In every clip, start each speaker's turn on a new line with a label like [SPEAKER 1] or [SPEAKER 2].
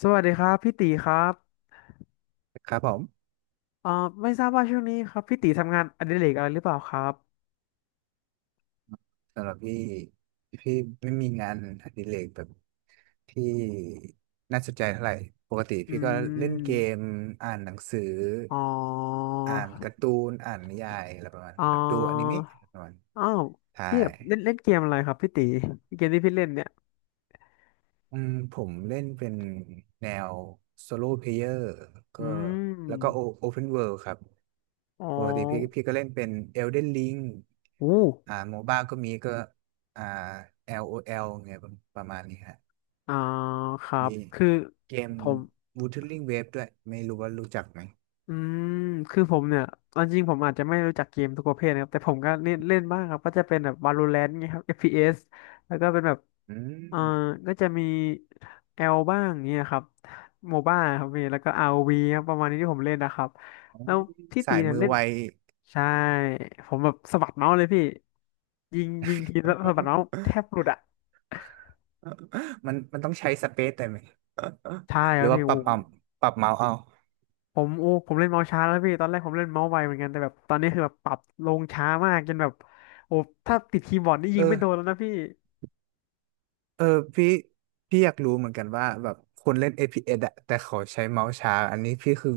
[SPEAKER 1] สวัสดีครับพี่ตีครับ
[SPEAKER 2] ครับผม
[SPEAKER 1] เอ่อไม่ทราบว่าช่วงนี้ครับพี่ตีทำงานอดิเรกอะไรหรือเปล่าครับ
[SPEAKER 2] สำหรับพี่พี่ไม่มีงานอดิเรกแบบที่น่าสนใจเท่าไหร่ปกติ
[SPEAKER 1] อื
[SPEAKER 2] พี่ก็เล่นเก
[SPEAKER 1] ม
[SPEAKER 2] มอ่านหนังสือ
[SPEAKER 1] อ๋อ
[SPEAKER 2] อ่านการ์ตูนอ่านนิยายอะไรประมาณ
[SPEAKER 1] อ๋
[SPEAKER 2] นี้
[SPEAKER 1] อ
[SPEAKER 2] ครับดูอนิเมะอะไรประมาณนี้
[SPEAKER 1] อ้าว
[SPEAKER 2] ใช่
[SPEAKER 1] พี่แบบเล่นเล่นเกมอะไรครับพี่ตีเกมที่พี่เล่นเนี่ย
[SPEAKER 2] อืมผมเล่นเป็นแนวโซโล่เพลเยอร์
[SPEAKER 1] อื
[SPEAKER 2] ก็แล้วก็
[SPEAKER 1] ม
[SPEAKER 2] โอเพนเวิลด์ครับ
[SPEAKER 1] อ๋อ
[SPEAKER 2] ปกติพี่ก็เล่นเป็นเอลเดนลิง
[SPEAKER 1] อู้
[SPEAKER 2] โมบ้าก็มีก็อ่า LOL เงี้ยประมาณนี้ฮะ
[SPEAKER 1] อ่าครั
[SPEAKER 2] มี
[SPEAKER 1] บคือ
[SPEAKER 2] เกม
[SPEAKER 1] ผม
[SPEAKER 2] Wuthering Waves ด้วยไม่รู้ว่ารู้จักไหม
[SPEAKER 1] อืม คือผมเนี่ยเอาจริงผมอาจจะไม่รู้จักเกมทุกประเภทนะครับ แต่ผมก็เล่นเล่นบ้างครับก็จะเป็นแบบ Valorant เงี้ยครับ FPS แล้วก็เป็นแบบ
[SPEAKER 2] อื
[SPEAKER 1] เอ่อ
[SPEAKER 2] ม
[SPEAKER 1] ก็จะมี L บ้างเงี้ยครับ Mobile ครับมีแล้วก็ ROV ครับประมาณนี้ที่ผมเล่นนะครับ
[SPEAKER 2] อ๋อ
[SPEAKER 1] แล้วพี่ตี
[SPEAKER 2] สาย
[SPEAKER 1] เนี่ย
[SPEAKER 2] มือ
[SPEAKER 1] เล่น
[SPEAKER 2] ไว
[SPEAKER 1] ใช่ ผมแบบสะบัดเมาส์เลยพี่ยิงทีแล้วสะบัดเมาส์แทบหลุดอ่ะ
[SPEAKER 2] มันต้องใช้สเปซได้ไหม
[SPEAKER 1] ใช่ค
[SPEAKER 2] หรื
[SPEAKER 1] รับ
[SPEAKER 2] อ
[SPEAKER 1] พี่
[SPEAKER 2] ว่าป
[SPEAKER 1] โอ้
[SPEAKER 2] รับ
[SPEAKER 1] โห
[SPEAKER 2] เอาปรับเมาส์เอา
[SPEAKER 1] ผมเล่นเมาส์ช้าแล้วพี่ตอนแรกผมเล่นเมาส์ไวเหมือนกันแต่แบบตอนนี้คือแบบปรับลงช้ามากจนแบบโอ้ถ้าติดคีย์บอร์ดนี่ยิ
[SPEAKER 2] เอ
[SPEAKER 1] งไม่โดน
[SPEAKER 2] อ
[SPEAKER 1] แล้วนะพี่
[SPEAKER 2] เออพี่อยากรู้เหมือนกันว่าแบบคนเล่น FPS อฟพีเอสอะแต่เขาใช้เมาส์ช้าอันนี้พี่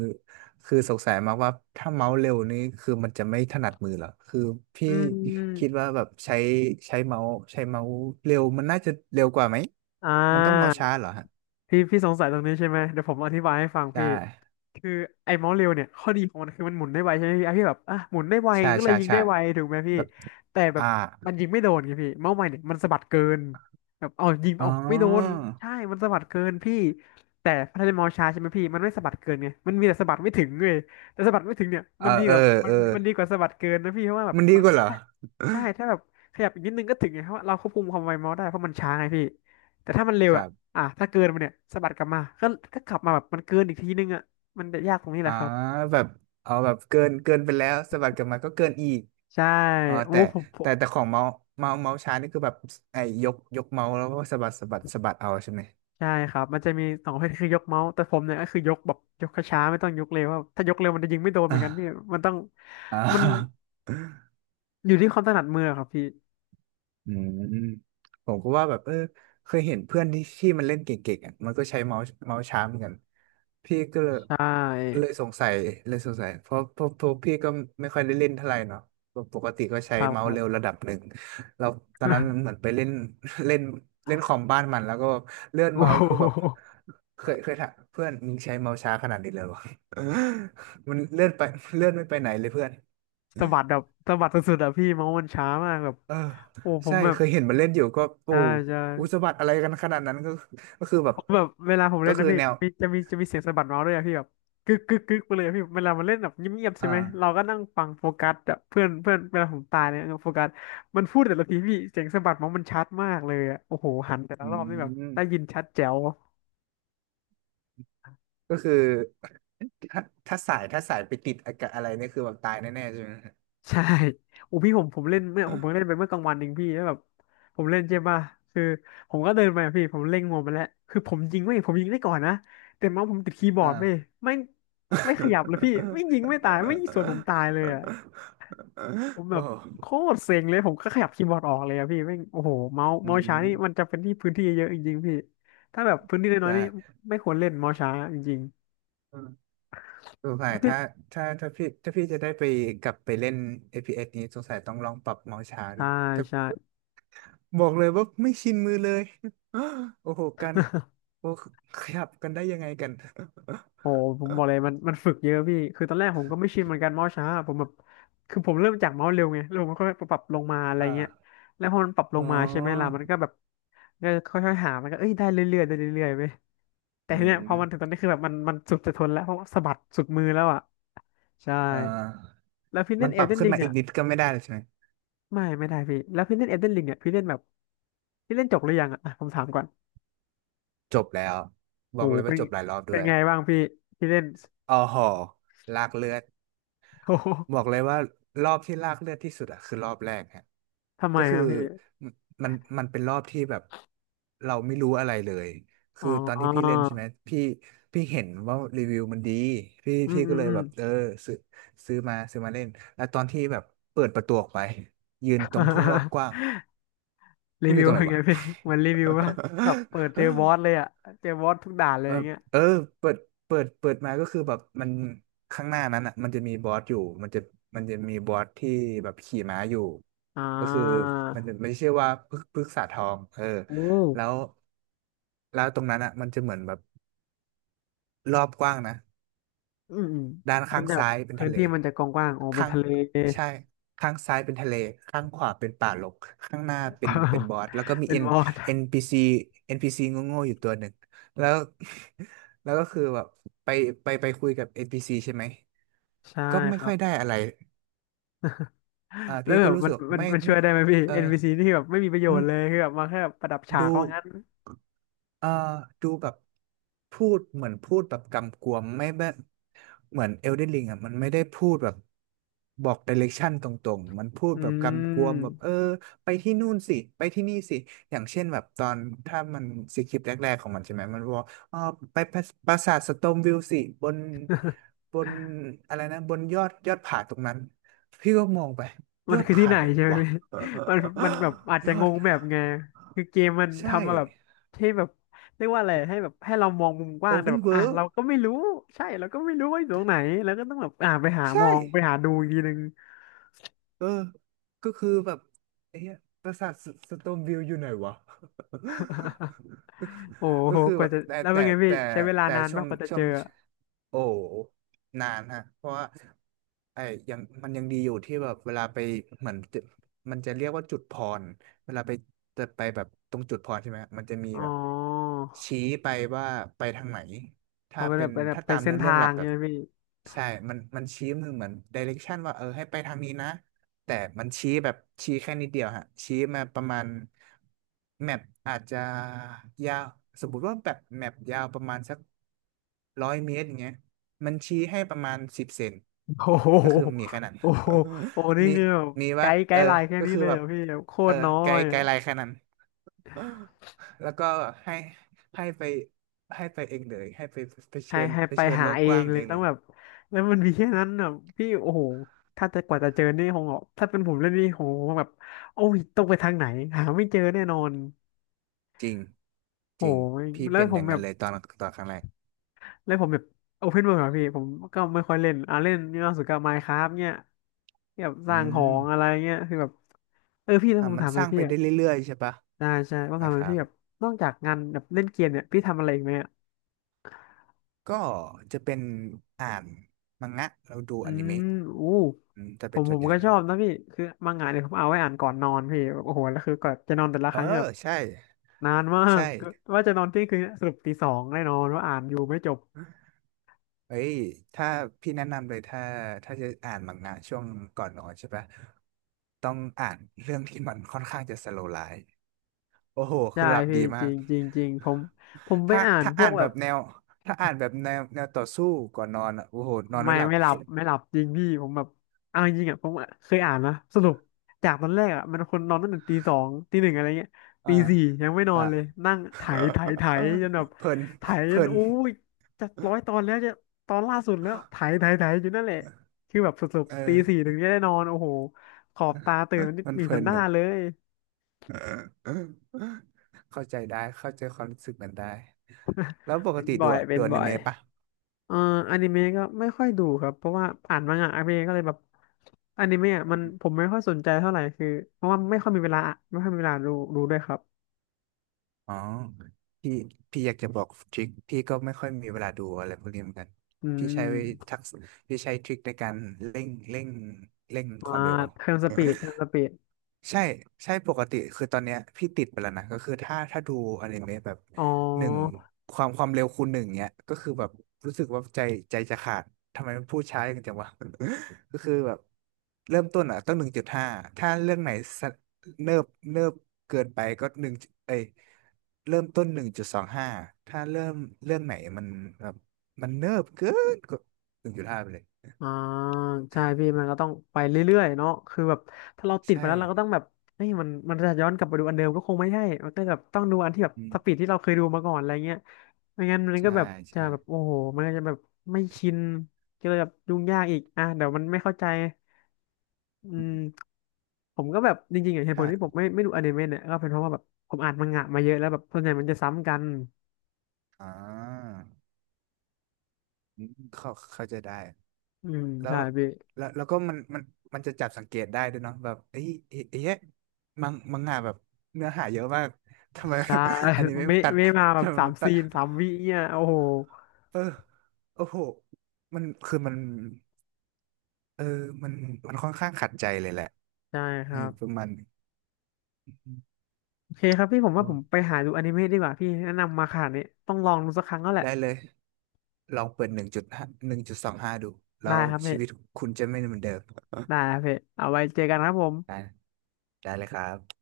[SPEAKER 2] คือสงสัยมากว่าถ้าเมาส์เร็วนี่คือมันจะไม่ถนัดมือเหรอคือพี่
[SPEAKER 1] อื
[SPEAKER 2] คิด
[SPEAKER 1] ม
[SPEAKER 2] ว่าแบบใช้ใช้เมาส์เร็วมันน่าจะเร็วกว่าไหม
[SPEAKER 1] อ่า
[SPEAKER 2] มันต้องเมาส์ช้าเหรอฮะ
[SPEAKER 1] พี่สงสัยตรงนี้ใช่ไหมเดี๋ยวผมอธิบายให้ฟัง
[SPEAKER 2] ใช่
[SPEAKER 1] พี่คือไอ้เมาส์เร็วเนี่ยข้อดีของมันคือมันหมุนได้ไวใช่ไหมพี่ไอ้พี่แบบอ่ะหมุนได้ไว
[SPEAKER 2] ใช่
[SPEAKER 1] ก็เล
[SPEAKER 2] ใช่
[SPEAKER 1] ยยิง
[SPEAKER 2] ใช่
[SPEAKER 1] ได้ไวถูกไหมพี่
[SPEAKER 2] แบบ
[SPEAKER 1] แต่แบ
[SPEAKER 2] อ่า
[SPEAKER 1] บมันยิงไม่โดนไงพี่เมาส์ใหม่เนี่ยมันสะบัดเกินแบบเอายิง
[SPEAKER 2] อ๋อ
[SPEAKER 1] เอาไม่โดนใช่มันสะบัดเกินพี่แต่พัฒนาเมาส์ช้าใช่ไหมพี่มันไม่สะบัดเกินไงมันมีแต่สะบัดไม่ถึงเลยแต่สะบัดไม่ถึงเนี่ย
[SPEAKER 2] เออ
[SPEAKER 1] มันดี
[SPEAKER 2] เอ
[SPEAKER 1] ก
[SPEAKER 2] อ
[SPEAKER 1] ว่ามั
[SPEAKER 2] เอ
[SPEAKER 1] น
[SPEAKER 2] อ
[SPEAKER 1] มันดีกว่าสะบัดเกินนะพี่เพราะว่าแบบ
[SPEAKER 2] มันดี
[SPEAKER 1] มัน
[SPEAKER 2] ก
[SPEAKER 1] แค
[SPEAKER 2] ว่าเหรอ
[SPEAKER 1] ่ใช่ถ้าแบบขยับอีกนิดนึงก็ถึงไงเพราะว่าเราควบคุมความไวเมาส์ได้เพราะมันช้าไงพี่แต่ถ้ามันเร็ว
[SPEAKER 2] ค
[SPEAKER 1] อะ
[SPEAKER 2] รับ
[SPEAKER 1] อ่ะถ้าเกินมันเนี่ยสะบัดกลับมาก็ก็กลับมาแบบมันเกินอีกทีนึงอ่ะมันจะยากตรงนี้แห
[SPEAKER 2] อ่า
[SPEAKER 1] ละครับ
[SPEAKER 2] แบบเอาแบบเกินไปแล้วสะบัดกลับมาก็เกินอีก
[SPEAKER 1] ใช่
[SPEAKER 2] อ๋อ
[SPEAKER 1] โอ้ผมผม
[SPEAKER 2] แต่ของเมาส์เมาส์ช้านี่คือแบบไอ้ยกเมาส์แล้วก็สะบัดเอาใช่ไหม
[SPEAKER 1] ใช่ครับมันจะมีสองประเภทคือยกเมาส์แต่ผมเนี่ยก็คือยกแบบยกช้าๆไม่ต้องยกเร็วว่าะถ้ายกเร็วมันจะยิงไม่โดนเหมือนกันพี่
[SPEAKER 2] อ่า
[SPEAKER 1] มันต้อง
[SPEAKER 2] อ่า
[SPEAKER 1] มัน อยู่ที่ความถนัดมือครับพี่
[SPEAKER 2] อืมผมก็ว่าแบบเออเคยเห็นเพื่อนที่มันเล่นเก่งๆอ่ะมันก็ใช้เมาส์ช้าเหมือนกันพี่ก็
[SPEAKER 1] ใช่
[SPEAKER 2] เลยสงสัยเพราะพี่ก็ไม่ค่อยได้เล่นเท่าไหร่เนาะปกติก็ใช้
[SPEAKER 1] ครับ
[SPEAKER 2] เมา
[SPEAKER 1] ค
[SPEAKER 2] ส์
[SPEAKER 1] รั
[SPEAKER 2] เร็ว
[SPEAKER 1] บ
[SPEAKER 2] ระดับหนึ่งแล้วตอนนั้นเหมือ นไปเล่น เล่นเล่นคอมบ้านมันแล้วก็เลื่อน
[SPEAKER 1] โอ้
[SPEAKER 2] เมาส์คือแบบ
[SPEAKER 1] โห
[SPEAKER 2] เคยถามเพื่อนมึงใช้เมาส์ช้าขนาดนี้เลยวะ มันเลื่อนไปเลื่อนไม่ไปไหนเลยเพื่อน
[SPEAKER 1] สะบัดแบบสะบัดสุดๆอะพี่เมาส์มันช้ามากแบบ
[SPEAKER 2] เออ
[SPEAKER 1] โอ้ผม
[SPEAKER 2] ใช่
[SPEAKER 1] แบบ
[SPEAKER 2] เคยเห็นมันเล่นอยู่ก็โอ้
[SPEAKER 1] ใช่ใช่
[SPEAKER 2] อุยสะบัดอะไรกันขนาดนั้นก็ก็คือแบบ
[SPEAKER 1] ผมแบบเวลาผม
[SPEAKER 2] ก็
[SPEAKER 1] เล่น
[SPEAKER 2] คื
[SPEAKER 1] นะ
[SPEAKER 2] อ
[SPEAKER 1] พี่
[SPEAKER 2] แนว
[SPEAKER 1] มีจะมีจะมีเสียงสะบัดเมาส์ด้วยอะพี่แบบกึกกึกกึกไปเลยอะพี่เวลามันเล่นแบบเงียบๆ
[SPEAKER 2] อ
[SPEAKER 1] ใช่ไหม เรา
[SPEAKER 2] ่า
[SPEAKER 1] ก็นั่งฟังโฟกัสแบเพื่อนเพื่อนเวลาผมตายเนี่ยโฟกัสมันพูดแต่ละทีพี่เสียงสะบัดเมาส์มันชัดมากเลยอะโอ้โหหันแต่ละ
[SPEAKER 2] อื
[SPEAKER 1] รอบนี่แบบ
[SPEAKER 2] ม
[SPEAKER 1] ได้ยินชัดแจ๋ว
[SPEAKER 2] ก็คือถ้าถ้าสายไปติดอากาศอะไรนี่คือแบบตายแน่ๆใช่ไหมฮะ
[SPEAKER 1] ใช่โอ้พี่ผมเล่นเมื่อผมเพิ่งเล่นไปเมื่อกลางวันเองพี่แล้วแบบผมเล่นใช่ป่ะคือผมก็เดินไปอะพี่ผมเล็งงวมันแล้วคือผมยิงได้ก่อนนะแต่เมาส์ผมติดคีย์บอ
[SPEAKER 2] อ่า
[SPEAKER 1] ร์ดเว้ยไม่ไม่ขยับเลยพี่ไม่ยิงไม่ตายไม่ยิงสวน ผมตายเลยอะ ผมแบ
[SPEAKER 2] โอ้
[SPEAKER 1] บ
[SPEAKER 2] โห
[SPEAKER 1] โคตรเซ็งเลยผมก็ขยับคีย์บอร์ดออกเลยอะพี่แม่งโอ้โหเมาส์
[SPEAKER 2] อื
[SPEAKER 1] เมาส์ช้านี่มัน
[SPEAKER 2] ม
[SPEAKER 1] จะเป็นที่พื้นที่เยอะจริงๆพี่ถ้าแบบพื้นที่น้อยๆนี่
[SPEAKER 2] ได้
[SPEAKER 1] ไม่ควรเล่นเมาส์ช้าจริง
[SPEAKER 2] เออสงสั
[SPEAKER 1] ๆ
[SPEAKER 2] ย
[SPEAKER 1] ก็คือ
[SPEAKER 2] ถ้าถ้าพี่จะได้ไปกลับไปเล่น APS นี้สงสัยต้องลองปรับเมาส์ช้า
[SPEAKER 1] ใช่
[SPEAKER 2] ดู
[SPEAKER 1] ใช่
[SPEAKER 2] บอกเลยว่าไม่ชินมือเลย โอ้โหกัน โอ้ขยับกันได้ยังไงกัน
[SPEAKER 1] โอ้ผมบอกเลยมันมันฝึกเยอะพี่คือตอนแรกผมก็ไม่ชินเหมือนกันเมาส์ช้าผมแบบคือผมเริ่มจากเมาส์เร็วไงแล้วผมก็ค่อยปรับลงมาอะไร
[SPEAKER 2] อ่
[SPEAKER 1] เงี้ย
[SPEAKER 2] า
[SPEAKER 1] แล้วพอมันปรับล
[SPEAKER 2] อ๋
[SPEAKER 1] ง
[SPEAKER 2] อ
[SPEAKER 1] มาใช่ไหมล่ะมันก็แบบก็ค่อยๆหามันก็เอ้ยได้เรื่อยๆได้เรื่อยๆไปแต่
[SPEAKER 2] อื
[SPEAKER 1] เนี่ยพอมันถึงตอ
[SPEAKER 2] ม
[SPEAKER 1] นนี้คือแบบมันสุดจะทนแล้วเพราะว่าสะบัดสุดมือแล้วอะใช่
[SPEAKER 2] อ่า
[SPEAKER 1] แล้วพี่เล่
[SPEAKER 2] มัน
[SPEAKER 1] นเอ
[SPEAKER 2] ปรั
[SPEAKER 1] ล
[SPEAKER 2] บ
[SPEAKER 1] เดน
[SPEAKER 2] ขึ้น
[SPEAKER 1] ริง
[SPEAKER 2] มา
[SPEAKER 1] เนี่
[SPEAKER 2] อี
[SPEAKER 1] ย
[SPEAKER 2] กนิดก็ไม่ได้เลยใช่ไหม
[SPEAKER 1] ไม่ได้พี่แล้วพี่เล่นเอ d เดน i ิงเนี่ยพี่เล่นแบบพี่เล่นจบหรือยังอะอ่ะผมถามก่อน
[SPEAKER 2] จบแล้ว บอ
[SPEAKER 1] โอ้
[SPEAKER 2] ก
[SPEAKER 1] โห
[SPEAKER 2] เลย
[SPEAKER 1] เป็
[SPEAKER 2] ว่า
[SPEAKER 1] น
[SPEAKER 2] จบหลายรอบด้
[SPEAKER 1] เป็น
[SPEAKER 2] วย
[SPEAKER 1] ไงบ้างพี่พี่เล่น
[SPEAKER 2] อ๋อหอลากเลือด
[SPEAKER 1] โอ้โห
[SPEAKER 2] บอกเลยว่ารอบที่ลากเลือดที่สุดอะคือรอบแรกฮะ
[SPEAKER 1] ทำไม
[SPEAKER 2] ก็คือ
[SPEAKER 1] อะพี่
[SPEAKER 2] มันมันเป็นรอบที่แบบเราไม่รู้อะไรเลย
[SPEAKER 1] อ๋
[SPEAKER 2] คือตอนที่พี่
[SPEAKER 1] อ
[SPEAKER 2] เล่นใช่ไหมพี่พี่เห็นว่ารีวิวมันดี
[SPEAKER 1] อืม
[SPEAKER 2] พี่
[SPEAKER 1] อื
[SPEAKER 2] ก็
[SPEAKER 1] ม
[SPEAKER 2] เลย
[SPEAKER 1] อืม
[SPEAKER 2] แบบเออซื้อซื้อมาเล่นแล้วตอนที่แบบเปิดประตูออกไปยืนตรงทุ่งรอบกว้าง
[SPEAKER 1] รี
[SPEAKER 2] กูอ
[SPEAKER 1] วิ
[SPEAKER 2] ยู่
[SPEAKER 1] ว
[SPEAKER 2] ตรงไหน
[SPEAKER 1] เป็นไง
[SPEAKER 2] วะ
[SPEAKER 1] พี่เหมือนรีวิวป่ะแบบเปิดเจอบอสเล ยอะเจอบอสทุกด่านเลย
[SPEAKER 2] เออ
[SPEAKER 1] อย่างเงี้ย
[SPEAKER 2] เออเปิดเปิดมาก็คือแบบมันข้างหน้านั้นอ่ะมันจะมีบอสอยู่ มันจะมีบอสที่แบบขี่ม้าอยู่
[SPEAKER 1] อ่
[SPEAKER 2] ก็คือ
[SPEAKER 1] า
[SPEAKER 2] มันจะไม่ใช่ว่าพึกษ์พึกษาทองเออ
[SPEAKER 1] โอ้
[SPEAKER 2] แล้วแล้วตรงนั้นอ่ะมันจะเหมือนแบบรอบกว้างนะ
[SPEAKER 1] อืมอืม
[SPEAKER 2] ด้าน
[SPEAKER 1] มั
[SPEAKER 2] ข้า
[SPEAKER 1] น
[SPEAKER 2] ง
[SPEAKER 1] แบบ
[SPEAKER 2] ซ้ายเป็น
[SPEAKER 1] พื้
[SPEAKER 2] ทะ
[SPEAKER 1] น
[SPEAKER 2] เล
[SPEAKER 1] ที่มันจะกว้างๆโอ้เป็น
[SPEAKER 2] ข้าง
[SPEAKER 1] ทะเล
[SPEAKER 2] ใช่ ข้างซ้ายเป็นทะเล ข้างขวาเป็นป่ารกข้างหน้าเป็นบอสแล้วก็มี
[SPEAKER 1] เป็น
[SPEAKER 2] เอ็น
[SPEAKER 1] บอส
[SPEAKER 2] เอ็นพีซีเอ็นพีซีโง่ๆอยู่ตัวหนึ่ง แล้ว แล้วก็คือแบบไปไปคุยกับเอ็นพีซีใช่ไหม
[SPEAKER 1] ใช่
[SPEAKER 2] ก็ไม่
[SPEAKER 1] ครั
[SPEAKER 2] ค่อ
[SPEAKER 1] บ
[SPEAKER 2] ยได้อะไร
[SPEAKER 1] แล้ว
[SPEAKER 2] พี่
[SPEAKER 1] แบ
[SPEAKER 2] ก็
[SPEAKER 1] บ
[SPEAKER 2] รู้
[SPEAKER 1] มั
[SPEAKER 2] สึ
[SPEAKER 1] น
[SPEAKER 2] ก
[SPEAKER 1] มัน
[SPEAKER 2] ไม่
[SPEAKER 1] มันช่วยได้ไหมพี่
[SPEAKER 2] เออ
[SPEAKER 1] NPC นพีซีนี่แบบไม่มีประโย
[SPEAKER 2] อื
[SPEAKER 1] ช
[SPEAKER 2] ม
[SPEAKER 1] น์เลยคือแบบมาแค่แบบประดับฉาก
[SPEAKER 2] ดู
[SPEAKER 1] เขางั้น
[SPEAKER 2] เอ่อดูแบบพูดเหมือนพูดแบบกำกวมไม่แบบเหมือนเอลเดนริงอ่ะมันไม่ได้พูดแบบบอกดิเรกชันตรงๆมันพูด
[SPEAKER 1] อื
[SPEAKER 2] แบบกำกวมแบบเออ
[SPEAKER 1] ม
[SPEAKER 2] ไปที่นู่นสิไปที่นี่สิอย่างเช่นแบบตอนถ้ามันสคริปต์แรกๆของมันใช่ไหมมันบอกเออไปปราสาทสโตมวิวสิบน บนอะไรนะบนยอดผาตรงนั้นพี่ก็มองไปย
[SPEAKER 1] มัน
[SPEAKER 2] อด
[SPEAKER 1] คือที่
[SPEAKER 2] ผา
[SPEAKER 1] ไหน
[SPEAKER 2] เลย
[SPEAKER 1] ใช่ไหม
[SPEAKER 2] วะ
[SPEAKER 1] พี่ มันมันแบบอาจ จะ
[SPEAKER 2] ยอ
[SPEAKER 1] ง
[SPEAKER 2] ด
[SPEAKER 1] งแบบไงคือเกมมัน
[SPEAKER 2] ใช่
[SPEAKER 1] ทำมาแบบให้แบบเรียกว่าอะไรให้แบบให้เรามองมุมกว้างแต่แบ
[SPEAKER 2] Open
[SPEAKER 1] บอ่ะเรา
[SPEAKER 2] World
[SPEAKER 1] ก็ไม่รู้ใช่เราก็ไม่รู้ว่าอยู่ตรงไหนแล้วก็ต้องแบบอ่ะไปหา
[SPEAKER 2] ใช่
[SPEAKER 1] มองไปหาดูอีกทีนึง
[SPEAKER 2] เออก็คือแบบไอ้เหี้ยปราสาทสสโตนวิวอยู่ไหนวะ ก็
[SPEAKER 1] โอ้
[SPEAKER 2] ก็
[SPEAKER 1] โห
[SPEAKER 2] คือ
[SPEAKER 1] ก
[SPEAKER 2] แบ
[SPEAKER 1] ว่า
[SPEAKER 2] บ
[SPEAKER 1] จะแล้วเป็นไงพี่
[SPEAKER 2] แต่
[SPEAKER 1] ใช้เวลา
[SPEAKER 2] แต่
[SPEAKER 1] นานมากกว่าจะ
[SPEAKER 2] ช่
[SPEAKER 1] เจ
[SPEAKER 2] วง
[SPEAKER 1] อ
[SPEAKER 2] โอ้โหนานฮะเพราะว่าไอ้ยังมันยังดีอยู่ที่แบบเวลาไปเหมือนจะมันจะเรียกว่าจุดพรเวลาไปจะไปแบบตรงจุดพรใช่ไหมฮะมันจะมี
[SPEAKER 1] อ๋อ
[SPEAKER 2] แบบชี้ไปว่าไปทางไหนถ้า
[SPEAKER 1] เป็
[SPEAKER 2] ตา
[SPEAKER 1] น
[SPEAKER 2] ม
[SPEAKER 1] เส้
[SPEAKER 2] เนื้
[SPEAKER 1] น
[SPEAKER 2] อเรื่
[SPEAKER 1] ทา
[SPEAKER 2] องหลั
[SPEAKER 1] ง
[SPEAKER 2] ก
[SPEAKER 1] ใช่
[SPEAKER 2] อะ
[SPEAKER 1] ไหมพี่
[SPEAKER 2] ใช่มันชี้มือเหมือนดิเรกชันว่าเออให้ไปทางนี้นะแต่มันชี้แบบชี้แค่นิดเดียวฮะชี้มาประมาณแมปอาจจะยาวสมมุติว่าแบบแมปยาวประมาณสัก 100 เมตรอย่างเงี้ยมันชี้ให้ประมาณ10 เซน
[SPEAKER 1] โอ้โห
[SPEAKER 2] ก็คือมีขนาด
[SPEAKER 1] โอ้
[SPEAKER 2] นั้น
[SPEAKER 1] โหโอ้นี่
[SPEAKER 2] มี
[SPEAKER 1] คือแบบ
[SPEAKER 2] มี
[SPEAKER 1] ไก
[SPEAKER 2] ว่า
[SPEAKER 1] ด์ไก
[SPEAKER 2] เออ
[SPEAKER 1] ด์ไลน์แค่
[SPEAKER 2] ก็
[SPEAKER 1] นี้
[SPEAKER 2] คือ
[SPEAKER 1] เลย
[SPEAKER 2] แบ
[SPEAKER 1] เหร
[SPEAKER 2] บ
[SPEAKER 1] อพี่แบบโค
[SPEAKER 2] เออ
[SPEAKER 1] ตรน้อ
[SPEAKER 2] ไกล
[SPEAKER 1] ย
[SPEAKER 2] ไก
[SPEAKER 1] อะ
[SPEAKER 2] ลไลขนาดนั้น แล้วก็ให้ให้ไปให้ไปเองเลยให้ไปไป
[SPEAKER 1] ให้
[SPEAKER 2] เชิญไป
[SPEAKER 1] ไป
[SPEAKER 2] เชิญ
[SPEAKER 1] หา
[SPEAKER 2] โลก
[SPEAKER 1] เอ
[SPEAKER 2] ก
[SPEAKER 1] ง
[SPEAKER 2] ว้าง
[SPEAKER 1] เล
[SPEAKER 2] เอ
[SPEAKER 1] ย
[SPEAKER 2] ง
[SPEAKER 1] ต้อ
[SPEAKER 2] เล
[SPEAKER 1] ง
[SPEAKER 2] ย
[SPEAKER 1] แบบแล้วมันมีแค่นั้นแบบพี่โอ้โหถ้าจะกว่าจะเจอนี่คงแบบถ้าเป็นผมเล่นนี่โหแบบโอ้ยต้องไปทางไหนหาไม่เจอแน่นอน
[SPEAKER 2] จริงจ
[SPEAKER 1] โอ้
[SPEAKER 2] ริง
[SPEAKER 1] ย
[SPEAKER 2] พี่เป็นอย่างนั้นเลยตอนครั้งแรก
[SPEAKER 1] แล้วผมแบบโอเพนเวิลด์อะพี่ผมก็ไม่ค่อยเล่นอ่ะเล่นนี่ล่าสุดก็ Minecraft เนี่ยแบบสร้า
[SPEAKER 2] อื
[SPEAKER 1] งของอะไร
[SPEAKER 2] ม
[SPEAKER 1] เงี้ยคือแบบเออพี่แล้ว
[SPEAKER 2] อ่ะ
[SPEAKER 1] ผม
[SPEAKER 2] มัน
[SPEAKER 1] ถามห
[SPEAKER 2] ส
[SPEAKER 1] น่อ
[SPEAKER 2] ร้า
[SPEAKER 1] ย
[SPEAKER 2] งไป
[SPEAKER 1] พี่
[SPEAKER 2] ได้เรื่อยๆใช่ปะ
[SPEAKER 1] ใช่ต้อง
[SPEAKER 2] ไหม
[SPEAKER 1] ทำอะ
[SPEAKER 2] ค
[SPEAKER 1] ไร
[SPEAKER 2] รั
[SPEAKER 1] ที่
[SPEAKER 2] บ
[SPEAKER 1] แบบนอกจากงานแบบเล่นเกมเนี่ยพี่ทำอะไรอีกไหมอ่ะ
[SPEAKER 2] ก็จะเป็นอ่านมังงะเราดู
[SPEAKER 1] อื
[SPEAKER 2] อนิ
[SPEAKER 1] ม
[SPEAKER 2] เมะ
[SPEAKER 1] อู้
[SPEAKER 2] อืมจะ
[SPEAKER 1] ผ
[SPEAKER 2] เป็น
[SPEAKER 1] ม
[SPEAKER 2] ส่วนใหญ่
[SPEAKER 1] ก็ช
[SPEAKER 2] นั้
[SPEAKER 1] อ
[SPEAKER 2] น
[SPEAKER 1] บนะพี่คือมังงะเนี่ยผมเอาไว้อ่านก่อนนอนพี่โอ้โหแล้วคือก่อนจะนอนแต่ละ
[SPEAKER 2] เอ
[SPEAKER 1] ค
[SPEAKER 2] อ
[SPEAKER 1] รั้งเนี่ยแบบ
[SPEAKER 2] ใช่
[SPEAKER 1] นานมาก
[SPEAKER 2] ใช่
[SPEAKER 1] ก็ว่าจะนอนเที่ยงคืนสรุปตีสองได้นอนว่าะอ่านอยู่ไม่จบ
[SPEAKER 2] เอ้ย ถ้าพี่แนะนำเลยถ้าจะอ่านมังงะช่วงก่อนนอนใช่ปะ ต้องอ่านเรื่องที่มันค่อนข้างจะสโลว์ไลฟ์โอ้โห
[SPEAKER 1] ใช่
[SPEAKER 2] คือหลับ
[SPEAKER 1] พี่
[SPEAKER 2] ดี
[SPEAKER 1] จ
[SPEAKER 2] มา
[SPEAKER 1] ริ
[SPEAKER 2] ก
[SPEAKER 1] งจริงจริงผมไป
[SPEAKER 2] ถ้า
[SPEAKER 1] อ่าน
[SPEAKER 2] ถ้า
[SPEAKER 1] พว
[SPEAKER 2] อ่า
[SPEAKER 1] ก
[SPEAKER 2] น
[SPEAKER 1] แบ
[SPEAKER 2] แบ
[SPEAKER 1] บ
[SPEAKER 2] บแนวถ้าอ่านแบบแนวต่อสู้ก่อนนอนอ่ะโอ้โหนอน
[SPEAKER 1] ไม่
[SPEAKER 2] ไม่หลับ
[SPEAKER 1] ไม่หลับจริงพี่ผมแบบเอาจริงอ่ะผมเคยอ่านนะสรุปจากตอนแรกอ่ะมันคนนอนตั้งแต่ตีสองตีหนึ่งอะไรเงี้ย
[SPEAKER 2] อ่า
[SPEAKER 1] ตีสี่ยังไม่นอ
[SPEAKER 2] อ่ะ
[SPEAKER 1] นเลยนั่งไถไถไถจนแบบ
[SPEAKER 2] เพลิน
[SPEAKER 1] ไถ
[SPEAKER 2] เพ
[SPEAKER 1] จ
[SPEAKER 2] ลิ
[SPEAKER 1] น
[SPEAKER 2] น
[SPEAKER 1] อู้ยจะร้อยตอนแล้วจะตอนล่าสุดแล้วไถไถไถอยู่นั่นแหละคือแบบสรุป
[SPEAKER 2] เอ
[SPEAKER 1] ตี
[SPEAKER 2] อ
[SPEAKER 1] สี่ถึงจะได้นอนโอ้โหขอบตาตื่นมันนี่
[SPEAKER 2] มัน
[SPEAKER 1] มี
[SPEAKER 2] เพลิ
[SPEAKER 1] พัน
[SPEAKER 2] น
[SPEAKER 1] หน้า
[SPEAKER 2] น่ะ
[SPEAKER 1] เลย
[SPEAKER 2] เข้าใจได้ เข้าใจความรู้สึกมันได้แล้วปก
[SPEAKER 1] เป็น
[SPEAKER 2] ติ
[SPEAKER 1] บ่อยเป็
[SPEAKER 2] ดู
[SPEAKER 1] น
[SPEAKER 2] อ
[SPEAKER 1] บ่
[SPEAKER 2] นิ
[SPEAKER 1] อย
[SPEAKER 2] เมะปะ
[SPEAKER 1] เอ่ออนิเมะก็ไม่ค่อยดูครับเพราะว่าอ่านมังงะอนิเมะก็เลยแบบอนิเมะอมันผมไม่ค่อยสนใจเท่าไหร่คือเพราะว่าไม่ค่อยมีเวลาไม่ค่อยมีเวลาดูดูด้วยครับ
[SPEAKER 2] อ๋อพี่พี่อยากจะบอกทริคพี่ก็ไม่ค่อยมีเวลาดูอะไรพวกนี้เหมือนกัน
[SPEAKER 1] อื
[SPEAKER 2] พี่ใช้
[SPEAKER 1] ม
[SPEAKER 2] ทักษะพี่ใช้ทริคในการเร่งเร่งเร่ง
[SPEAKER 1] อ่า
[SPEAKER 2] ความเร็ว
[SPEAKER 1] เทร์นสปีดเทร์นสปีด
[SPEAKER 2] ใช่ใช่ปกติคือตอนเนี้ยพี่ติดไปแล้วนะก็คือถ้าดูอนิเมะแบบ
[SPEAKER 1] อ๋อ
[SPEAKER 2] หนึ่งความเร็วคูณหนึ่งเนี้ยก็คือแบบรู้สึกว่าใจจะขาดทำไมมันพูดช้าอย่างจังวะ ก็คือแบบเริ่มต้นอ่ะต้องหนึ่งจุดห้าถ้าเรื่องไหนสะเนิบเนิบเกินไปก็หนึ่งเอ้ยเริ่มต้นหนึ่งจุดสองห้าถ้าเริ่มเรื่องไหนมันแบบมันเนิบเกินก็หนึ่งจุดห้าไปเลย
[SPEAKER 1] อ่าใช่พี่มันก็ต้องไปเรื่อยๆเนาะคือแบบถ้าเราติดไป
[SPEAKER 2] ใช่
[SPEAKER 1] แล้วเราก็ต้องแบบเฮ้ยมันจะย้อนกลับไปดูอันเดิมก็คงไม่ใช่มันก็แบบต้องดูอันที่แบบ
[SPEAKER 2] อื
[SPEAKER 1] สปี
[SPEAKER 2] ม
[SPEAKER 1] ดที่เราเคยดูมาก่อนอะไรเงี้ยไม่งั้นมันก็
[SPEAKER 2] ใช่
[SPEAKER 1] แบบจะ
[SPEAKER 2] ใช่
[SPEAKER 1] แบบโอ้โหมันก็จะแบบไม่ชินก็เลยแบบยุ่งยากอีกอ่ะเดี๋ยวมันไม่เข้าใจอืมผมก็แบบจริงๆอ่ะเหตุผ
[SPEAKER 2] ถ้า
[SPEAKER 1] ลที่ผมไม่ดูอนิเมะเนี่ยก็เป็นเพราะว่าแบบผมอ่านมังงะมาเยอะแล้วแบบส่วนใหญ่มันจะซ้ำกัน
[SPEAKER 2] อ่า อืมเข้าใจได้
[SPEAKER 1] อืม
[SPEAKER 2] แล้
[SPEAKER 1] ใช่
[SPEAKER 2] ว
[SPEAKER 1] พี่
[SPEAKER 2] ก็มันจะจับสังเกตได้ด้วยเนาะแบบเอ้ยเอ๊ะเอ๊ะมังงะแบบเนื้อหาเยอะมาก ทำไม
[SPEAKER 1] ใช่
[SPEAKER 2] อันนี้ ไม่
[SPEAKER 1] ไม่
[SPEAKER 2] ตัด
[SPEAKER 1] มาแบ บ
[SPEAKER 2] ทำไม
[SPEAKER 1] สาม
[SPEAKER 2] มันตั
[SPEAKER 1] ซี
[SPEAKER 2] ด
[SPEAKER 1] นสามวิเนี่ยโอ้โห
[SPEAKER 2] เออโอ้โหมันคือมันเออมันมันค่อนข้างขัดใจเลยแหละ
[SPEAKER 1] ได้ค
[SPEAKER 2] ใน
[SPEAKER 1] รั
[SPEAKER 2] ประ
[SPEAKER 1] บ
[SPEAKER 2] มาณหนึ่งอม
[SPEAKER 1] โอเคครับพี่ผมว่า
[SPEAKER 2] โอ้
[SPEAKER 1] ผมไปหาดูอนิเมะดีกว่าพี่แนะนำมาขนาดนี้ต้องลองดูสักครั้งแล้วแหละ
[SPEAKER 2] ได้เลยลองเปิดหนึ่งจุดห้าหนึ่งจุดสองห้าดูแล้
[SPEAKER 1] ได้
[SPEAKER 2] ว
[SPEAKER 1] ครับพี่
[SPEAKER 2] ชีวิตคุณจะไม่เหมือนเดิม
[SPEAKER 1] ได้ครับพี่เอาไว้เจอกันครับผม
[SPEAKER 2] ได้ได้เลยครับ